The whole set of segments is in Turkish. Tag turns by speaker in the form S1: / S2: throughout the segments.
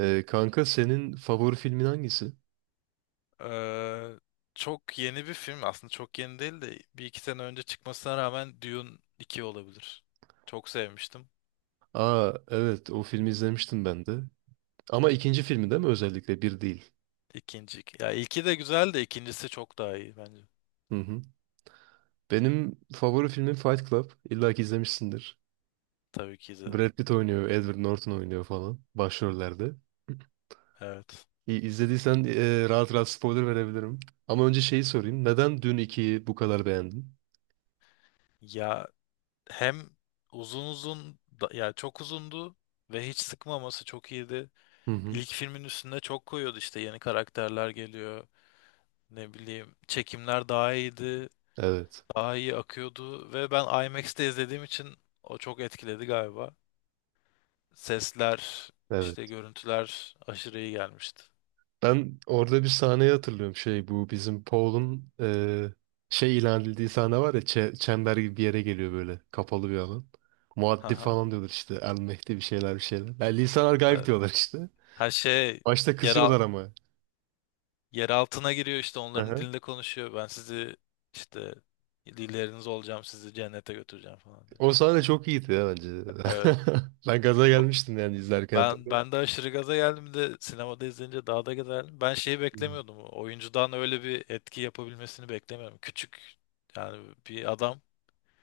S1: Kanka senin favori filmin hangisi?
S2: Ee, Çok yeni bir film. Aslında çok yeni değil de bir iki sene önce çıkmasına rağmen Dune iki olabilir. Çok sevmiştim.
S1: Aa, evet o filmi izlemiştim ben de. Ama ikinci filmi değil mi özellikle, bir değil.
S2: İkinci. Ya ilki de güzel de ikincisi çok daha iyi bence.
S1: Hı hı. Benim favori filmim Fight Club. İlla ki izlemişsindir.
S2: Tabii ki izledim.
S1: Brad Pitt oynuyor, Edward Norton oynuyor falan başrollerde.
S2: Evet.
S1: İzlediysen, rahat rahat spoiler verebilirim. Ama önce şeyi sorayım. Neden dün 2'yi bu kadar beğendin?
S2: Ya hem uzun uzun ya çok uzundu ve hiç sıkmaması çok iyiydi.
S1: Hı hı.
S2: İlk filmin üstüne çok koyuyordu, işte yeni karakterler geliyor. Ne bileyim, çekimler daha iyiydi.
S1: Evet.
S2: Daha iyi akıyordu ve ben IMAX'te izlediğim için o çok etkiledi galiba. Sesler,
S1: Evet.
S2: işte görüntüler aşırı iyi gelmişti.
S1: Ben orada bir sahneyi hatırlıyorum. Şey, bu bizim Paul'un şey ilan edildiği sahne var ya, çember gibi bir yere geliyor, böyle kapalı bir alan. Muaddi
S2: Haha.
S1: falan diyorlar işte, El Mehdi, bir şeyler bir şeyler. Yani lisanlar gayb
S2: Evet.
S1: diyorlar işte.
S2: Her şey
S1: Başta
S2: yer, al-
S1: kızıyorlar ama.
S2: yer altına giriyor, işte onların
S1: Aha.
S2: dilinde konuşuyor. Ben sizi işte dilleriniz olacağım, sizi cennete götüreceğim falan diye.
S1: O sahne çok iyiydi ya bence.
S2: Evet.
S1: Ben gaza
S2: O-
S1: gelmiştim yani, izlerken
S2: Ben
S1: hatırlıyorum.
S2: ben de aşırı gaza geldim, bir de sinemada izleyince daha da gaza geldim. Ben şeyi
S1: Hmm.
S2: beklemiyordum. Oyuncudan öyle bir etki yapabilmesini beklemiyorum. Küçük yani bir adam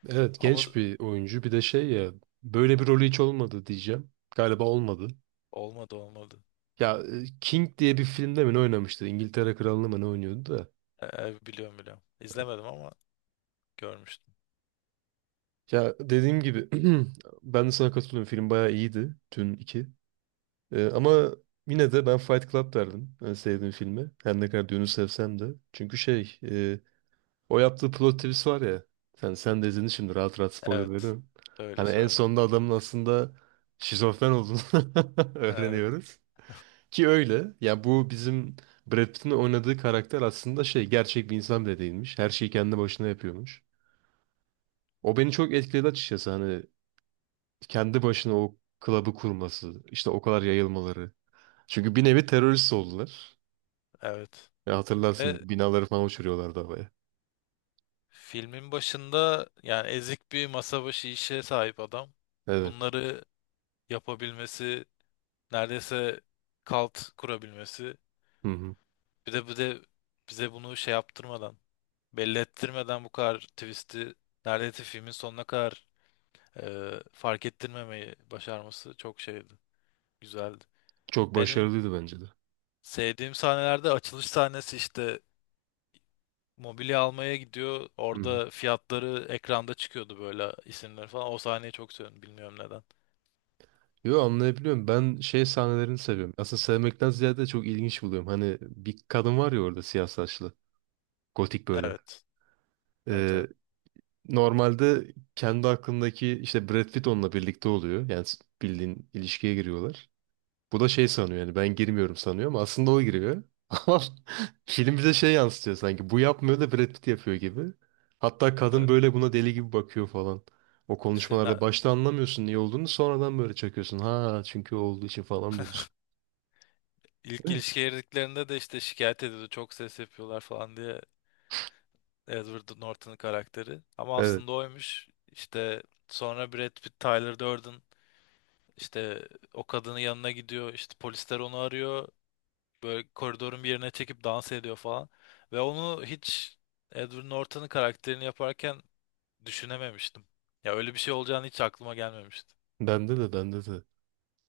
S1: Evet,
S2: ama
S1: genç bir oyuncu, bir de şey ya, böyle bir rolü hiç olmadı diyeceğim. Galiba olmadı.
S2: olmadı olmadı.
S1: Ya, King diye bir filmde mi ne oynamıştı? İngiltere Kralı'nı mı ne oynuyordu da.
S2: Biliyorum biliyorum. İzlemedim ama görmüştüm.
S1: Ya dediğim gibi, ben de sana katılıyorum. Film bayağı iyiydi, Dün iki. Ama yine de ben Fight Club derdim. Yani sevdiğim filmi, her ne kadar Dün'ü sevsem de. Çünkü şey, o yaptığı plot twist var ya. Sen de izledin, şimdi rahat rahat spoiler
S2: Evet.
S1: veriyorum.
S2: Öyle
S1: Hani en
S2: söyle.
S1: sonunda adamın aslında şizofren olduğunu
S2: Evet,
S1: öğreniyoruz. Ki öyle. Ya bu bizim Brad Pitt'in oynadığı karakter aslında şey, gerçek bir insan bile değilmiş. Her şeyi kendi başına yapıyormuş. O beni çok etkiledi açıkçası. Hani kendi başına o klabı kurması, işte o kadar yayılmaları. Çünkü bir nevi terörist oldular.
S2: evet.
S1: Ya hatırlarsın,
S2: Ve
S1: binaları falan uçuruyorlardı havaya.
S2: filmin başında yani ezik bir masa başı işe sahip adam.
S1: Evet.
S2: Bunları yapabilmesi, neredeyse kalt kurabilmesi.
S1: Hı hı.
S2: Bir de bize bunu şey yaptırmadan, belli ettirmeden bu kadar twist'i neredeyse filmin sonuna kadar fark ettirmemeyi başarması çok şeydi. Güzeldi.
S1: Çok
S2: Benim
S1: başarılıydı bence de.
S2: sevdiğim sahnelerde açılış sahnesi, işte mobilya almaya gidiyor.
S1: Hı hı.
S2: Orada fiyatları ekranda çıkıyordu, böyle isimler falan. O sahneyi çok seviyorum. Bilmiyorum neden.
S1: Yo, anlayabiliyorum. Ben şey sahnelerini seviyorum. Aslında sevmekten ziyade çok ilginç buluyorum. Hani bir kadın var ya orada, siyah saçlı. Gotik böyle.
S2: Evet. Evet,
S1: Ee,
S2: evet.
S1: Normalde kendi aklındaki işte Brad Pitt onunla birlikte oluyor. Yani bildiğin ilişkiye giriyorlar. Bu da şey sanıyor, yani ben girmiyorum sanıyor, ama aslında o giriyor. Ama film bize şey yansıtıyor, sanki bu yapmıyor da Brad Pitt yapıyor gibi. Hatta kadın
S2: Evet.
S1: böyle buna deli gibi bakıyor falan. O
S2: İşte
S1: konuşmalarda başta anlamıyorsun niye olduğunu, sonradan böyle çakıyorsun. Ha, çünkü o olduğu için falan diyorsun.
S2: ilk
S1: Değil mi?
S2: ilişkiye girdiklerinde de işte şikayet ediyordu. Çok ses yapıyorlar falan diye, Edward Norton'un karakteri. Ama
S1: Evet.
S2: aslında oymuş. İşte sonra Brad Pitt, Tyler Durden, işte o kadının yanına gidiyor. İşte polisler onu arıyor. Böyle koridorun bir yerine çekip dans ediyor falan. Ve onu hiç Edward Norton'un karakterini yaparken düşünememiştim. Ya öyle bir şey olacağını hiç aklıma gelmemişti.
S1: Bende de, bende de.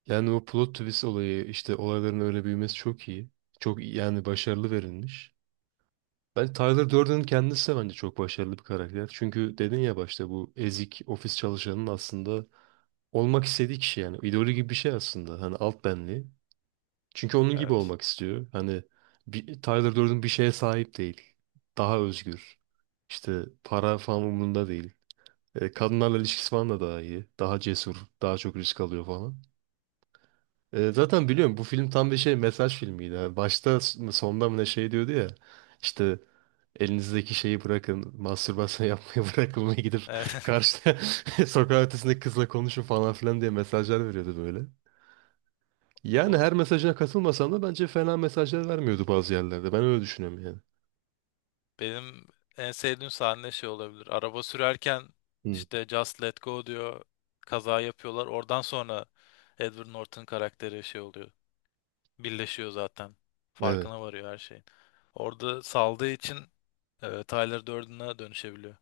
S1: Yani o plot twist olayı, işte olayların öyle büyümesi çok iyi. Yani başarılı verilmiş. Ben Tyler Durden'ın kendisi de bence çok başarılı bir karakter. Çünkü dedin ya, başta bu ezik ofis çalışanının aslında olmak istediği kişi yani. İdolü gibi bir şey aslında. Hani alt benliği. Çünkü onun gibi
S2: Evet.
S1: olmak istiyor. Hani Tyler Durden bir şeye sahip değil. Daha özgür. İşte para falan umurunda değil. Kadınlarla ilişkisi falan da daha iyi. Daha cesur. Daha çok risk alıyor falan. Zaten biliyorum, bu film tam bir şey, mesaj filmiydi. Yani başta mı sonda mı ne şey diyordu ya. İşte elinizdeki şeyi bırakın. Mastürbasyon yapmaya bırakın ve gidip
S2: Evet.
S1: karşıda, sokak ötesindeki kızla konuşun falan filan diye mesajlar veriyordu böyle. Yani
S2: O
S1: her mesajına katılmasam da bence fena mesajlar vermiyordu bazı yerlerde. Ben öyle düşünüyorum yani.
S2: benim en sevdiğim sahne şey olabilir. Araba sürerken
S1: Hı.
S2: işte Just Let Go diyor. Kaza yapıyorlar. Oradan sonra Edward Norton karakteri şey oluyor. Birleşiyor zaten.
S1: Evet.
S2: Farkına varıyor her şeyin. Orada saldığı için Tyler Durden'a dönüşebiliyor.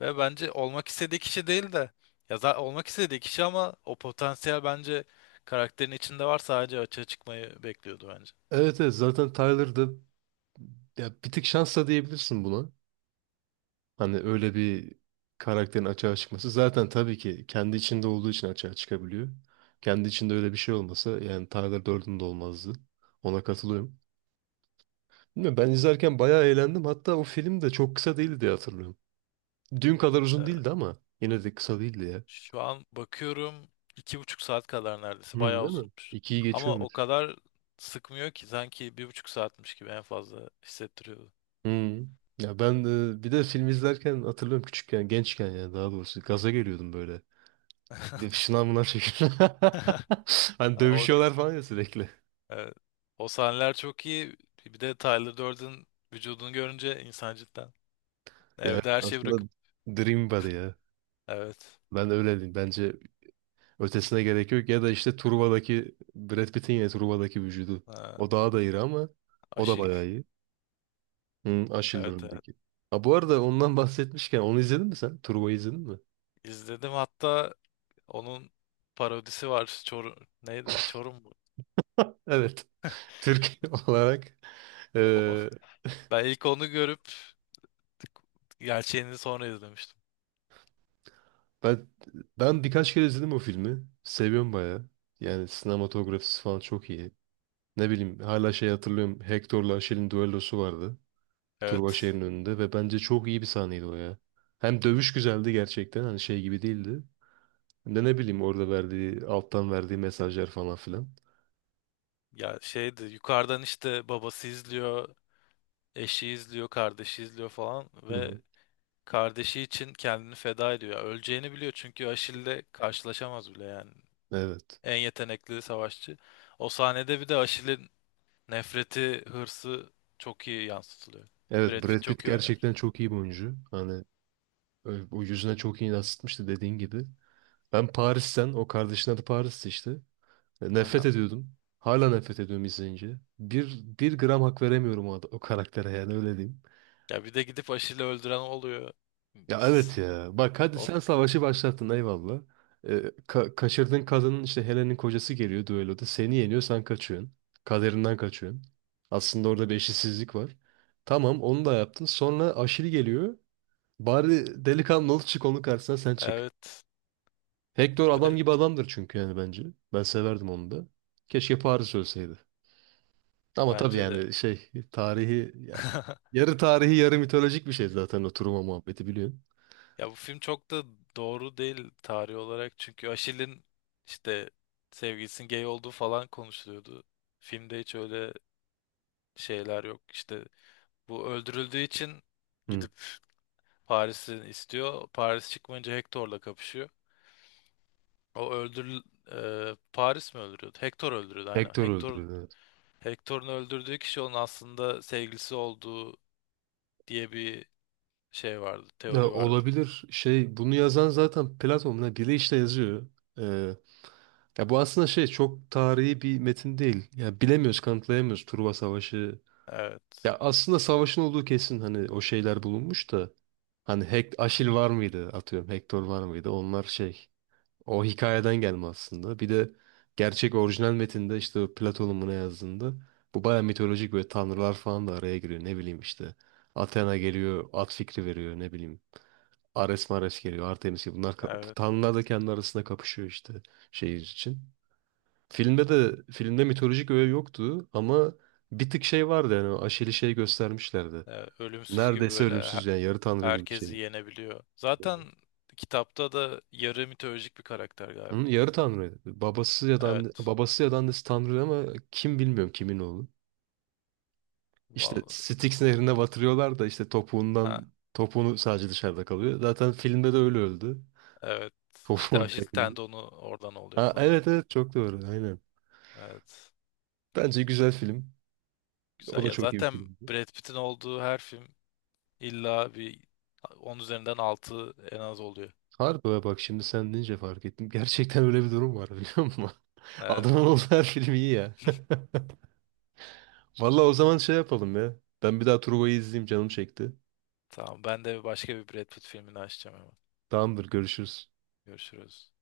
S2: Ve bence olmak istediği kişi değil de ya olmak istediği kişi ama o potansiyel bence karakterin içinde var, sadece açığa çıkmayı bekliyordu bence.
S1: Evet, evet, zaten Tyler'da, ya bir tık şansla diyebilirsin buna. Hani öyle bir karakterin açığa çıkması. Zaten tabii ki kendi içinde olduğu için açığa çıkabiliyor. Kendi içinde öyle bir şey olmasa yani Tyler Durden de olmazdı. Ona katılıyorum. Bilmiyorum, ben izlerken bayağı eğlendim. Hatta o film de çok kısa değildi diye hatırlıyorum. Dün kadar uzun
S2: Ee,
S1: değildi ama yine de kısa değildi ya.
S2: şu an bakıyorum 2,5 saat kadar,
S1: Hı,
S2: neredeyse bayağı
S1: değil mi?
S2: uzunmuş.
S1: İkiyi geçiyor.
S2: Ama o kadar sıkmıyor ki sanki 1,5 saatmiş gibi en fazla hissettiriyordu.
S1: Hmm. Ya ben, bir de film izlerken hatırlıyorum, küçükken, gençken ya, daha doğrusu gaza geliyordum böyle. Gidip şınav mınav çekip. Hani
S2: Yani o,
S1: dövüşüyorlar falan ya sürekli.
S2: evet, o sahneler çok iyi. Bir de Tyler Durden vücudunu görünce insan cidden
S1: Ya evet,
S2: evde her şeyi
S1: aslında
S2: bırakıp
S1: Dream Body ya.
S2: evet.
S1: Ben öyle diyeyim. Bence ötesine gerek yok. Ya da işte Truva'daki Brad Pitt'in, ya Truva'daki vücudu.
S2: Ha,
S1: O daha da iri, ama o da
S2: Aşil.
S1: bayağı iyi. Hı, Aşil
S2: Evet, evet.
S1: rolündeki. Ha, bu arada ondan bahsetmişken, onu izledin mi sen? Truva'yı izledin mi?
S2: İzledim, hatta onun parodisi var. Çorum neydi? Çorum mu?
S1: Evet. Türk olarak
S2: O-
S1: e,
S2: Ben ilk onu görüp gerçeğini sonra izlemiştim.
S1: Ben ben birkaç kere izledim o filmi. Seviyorum bayağı. Yani sinematografisi falan çok iyi. Ne bileyim, hala şey hatırlıyorum. Hector'la Aşil'in düellosu vardı.
S2: Evet.
S1: Turbaşehir'in önünde, ve bence çok iyi bir sahneydi o ya. Hem dövüş güzeldi gerçekten, hani şey gibi değildi. Hem de ne bileyim, orada verdiği, alttan verdiği mesajlar falan filan.
S2: Ya şeydi, yukarıdan işte babası izliyor, eşi izliyor, kardeşi izliyor falan
S1: Hı
S2: ve
S1: hı.
S2: kardeşi için kendini feda ediyor. Ya öleceğini biliyor çünkü Aşil'le karşılaşamaz bile yani.
S1: Evet.
S2: En yetenekli savaşçı. O sahnede bir de Aşil'in nefreti, hırsı çok iyi yansıtılıyor. Brad
S1: Evet, Brad
S2: Pitt
S1: Pitt
S2: çok iyi oynamış.
S1: gerçekten çok iyi bir oyuncu. Hani o yüzüne çok iyi yansıtmıştı dediğin gibi. Ben Paris'ten, o kardeşin adı Paris'ti işte. Nefret ediyordum. Hala nefret ediyorum izleyince. Bir gram hak veremiyorum o karaktere, yani öyle diyeyim.
S2: Ya bir de gidip aşıyla öldüren oluyor.
S1: Ya evet ya. Bak, hadi
S2: O,
S1: sen savaşı başlattın, eyvallah. Ee, kaçırdığın kadının, işte Helen'in kocası geliyor düelloda. Seni yeniyor, sen kaçıyorsun. Kaderinden kaçıyorsun. Aslında orada bir eşitsizlik var. Tamam, onu da yaptın. Sonra Aşil geliyor. Bari delikanlı ol, çık onun karşısına, sen çık.
S2: evet
S1: Hector adam
S2: ve
S1: gibi adamdır çünkü, yani bence. Ben severdim onu da. Keşke Paris ölseydi. Ama tabii,
S2: bence de.
S1: yani şey, tarihi yani, yarı tarihi yarı mitolojik bir şey zaten o Truman muhabbeti, biliyorsun.
S2: Ya bu film çok da doğru değil tarih olarak, çünkü Aşil'in işte sevgilisinin gay olduğu falan konuşuluyordu. Filmde hiç öyle şeyler yok. İşte bu öldürüldüğü için
S1: Hı.
S2: gidip Paris'i istiyor. Paris çıkmayınca Hector'la kapışıyor. O öldür Paris mi öldürüyordu? Hector öldürüyordu aynen.
S1: Hector
S2: Hector
S1: öldürüldü. Evet.
S2: Hector'un öldürdüğü kişi onun aslında sevgilisi olduğu diye bir şey vardı,
S1: Ya
S2: teori vardı.
S1: olabilir, şey, bunu yazan zaten Platon ne bile işte yazıyor. Ee, Ya bu aslında şey, çok tarihi bir metin değil. Ya bilemiyoruz, kanıtlayamıyoruz, Truva Savaşı. Ya
S2: Evet,
S1: aslında savaşın olduğu kesin, hani o şeyler bulunmuş da, hani Aşil var mıydı, atıyorum Hektor var mıydı, onlar şey. O hikayeden gelme aslında. Bir de gerçek orijinal metinde, işte o Platon'un buna yazdığında, bu baya mitolojik, böyle tanrılar falan da araya giriyor. Ne bileyim işte, Athena geliyor, at fikri veriyor, ne bileyim. Ares Mares geliyor, Artemis gibi. Bunlar,
S2: evet,
S1: tanrılar da kendi arasında kapışıyor işte, şehir için. Filmde mitolojik öğe yoktu ama bir tık şey vardı, yani o Aşil'i şey göstermişlerdi.
S2: evet. Ölümsüz gibi,
S1: Neredeyse
S2: böyle
S1: ölümsüz yani, yarı tanrı gibi bir
S2: herkesi
S1: şey.
S2: yenebiliyor. Zaten kitapta da yarı mitolojik bir karakter galiba.
S1: Onun yarı tanrıydı. Babası ya da
S2: Evet,
S1: babası ya da annesi tanrı, ama kim, bilmiyorum kimin oğlu. İşte
S2: vallahi.
S1: Styx nehrine batırıyorlar da, işte
S2: Ha,
S1: topuğundan, topuğunu sadece dışarıda kalıyor. Zaten filmde de öyle öldü.
S2: evet. İşte
S1: Topuğundan
S2: Achilles
S1: yakında.
S2: tendonu oradan oluyor
S1: Ha,
S2: falan.
S1: evet evet, çok doğru, aynen.
S2: Evet,
S1: Bence güzel film. O
S2: güzel.
S1: da
S2: Ya
S1: çok iyi bir
S2: zaten
S1: filmdi.
S2: Brad Pitt'in olduğu her film illa bir 10 üzerinden 6 en az oluyor.
S1: Harbi ha, bak şimdi sen deyince fark ettim. Gerçekten öyle bir durum var biliyor musun?
S2: Evet,
S1: Adamın olduğu her film iyi ya. Valla o zaman şey yapalım ya. Ben bir daha Truva'yı izleyeyim, canım çekti.
S2: tamam. Ben de başka bir Brad Pitt filmini açacağım hemen.
S1: Tamamdır, görüşürüz.
S2: Görüşürüz.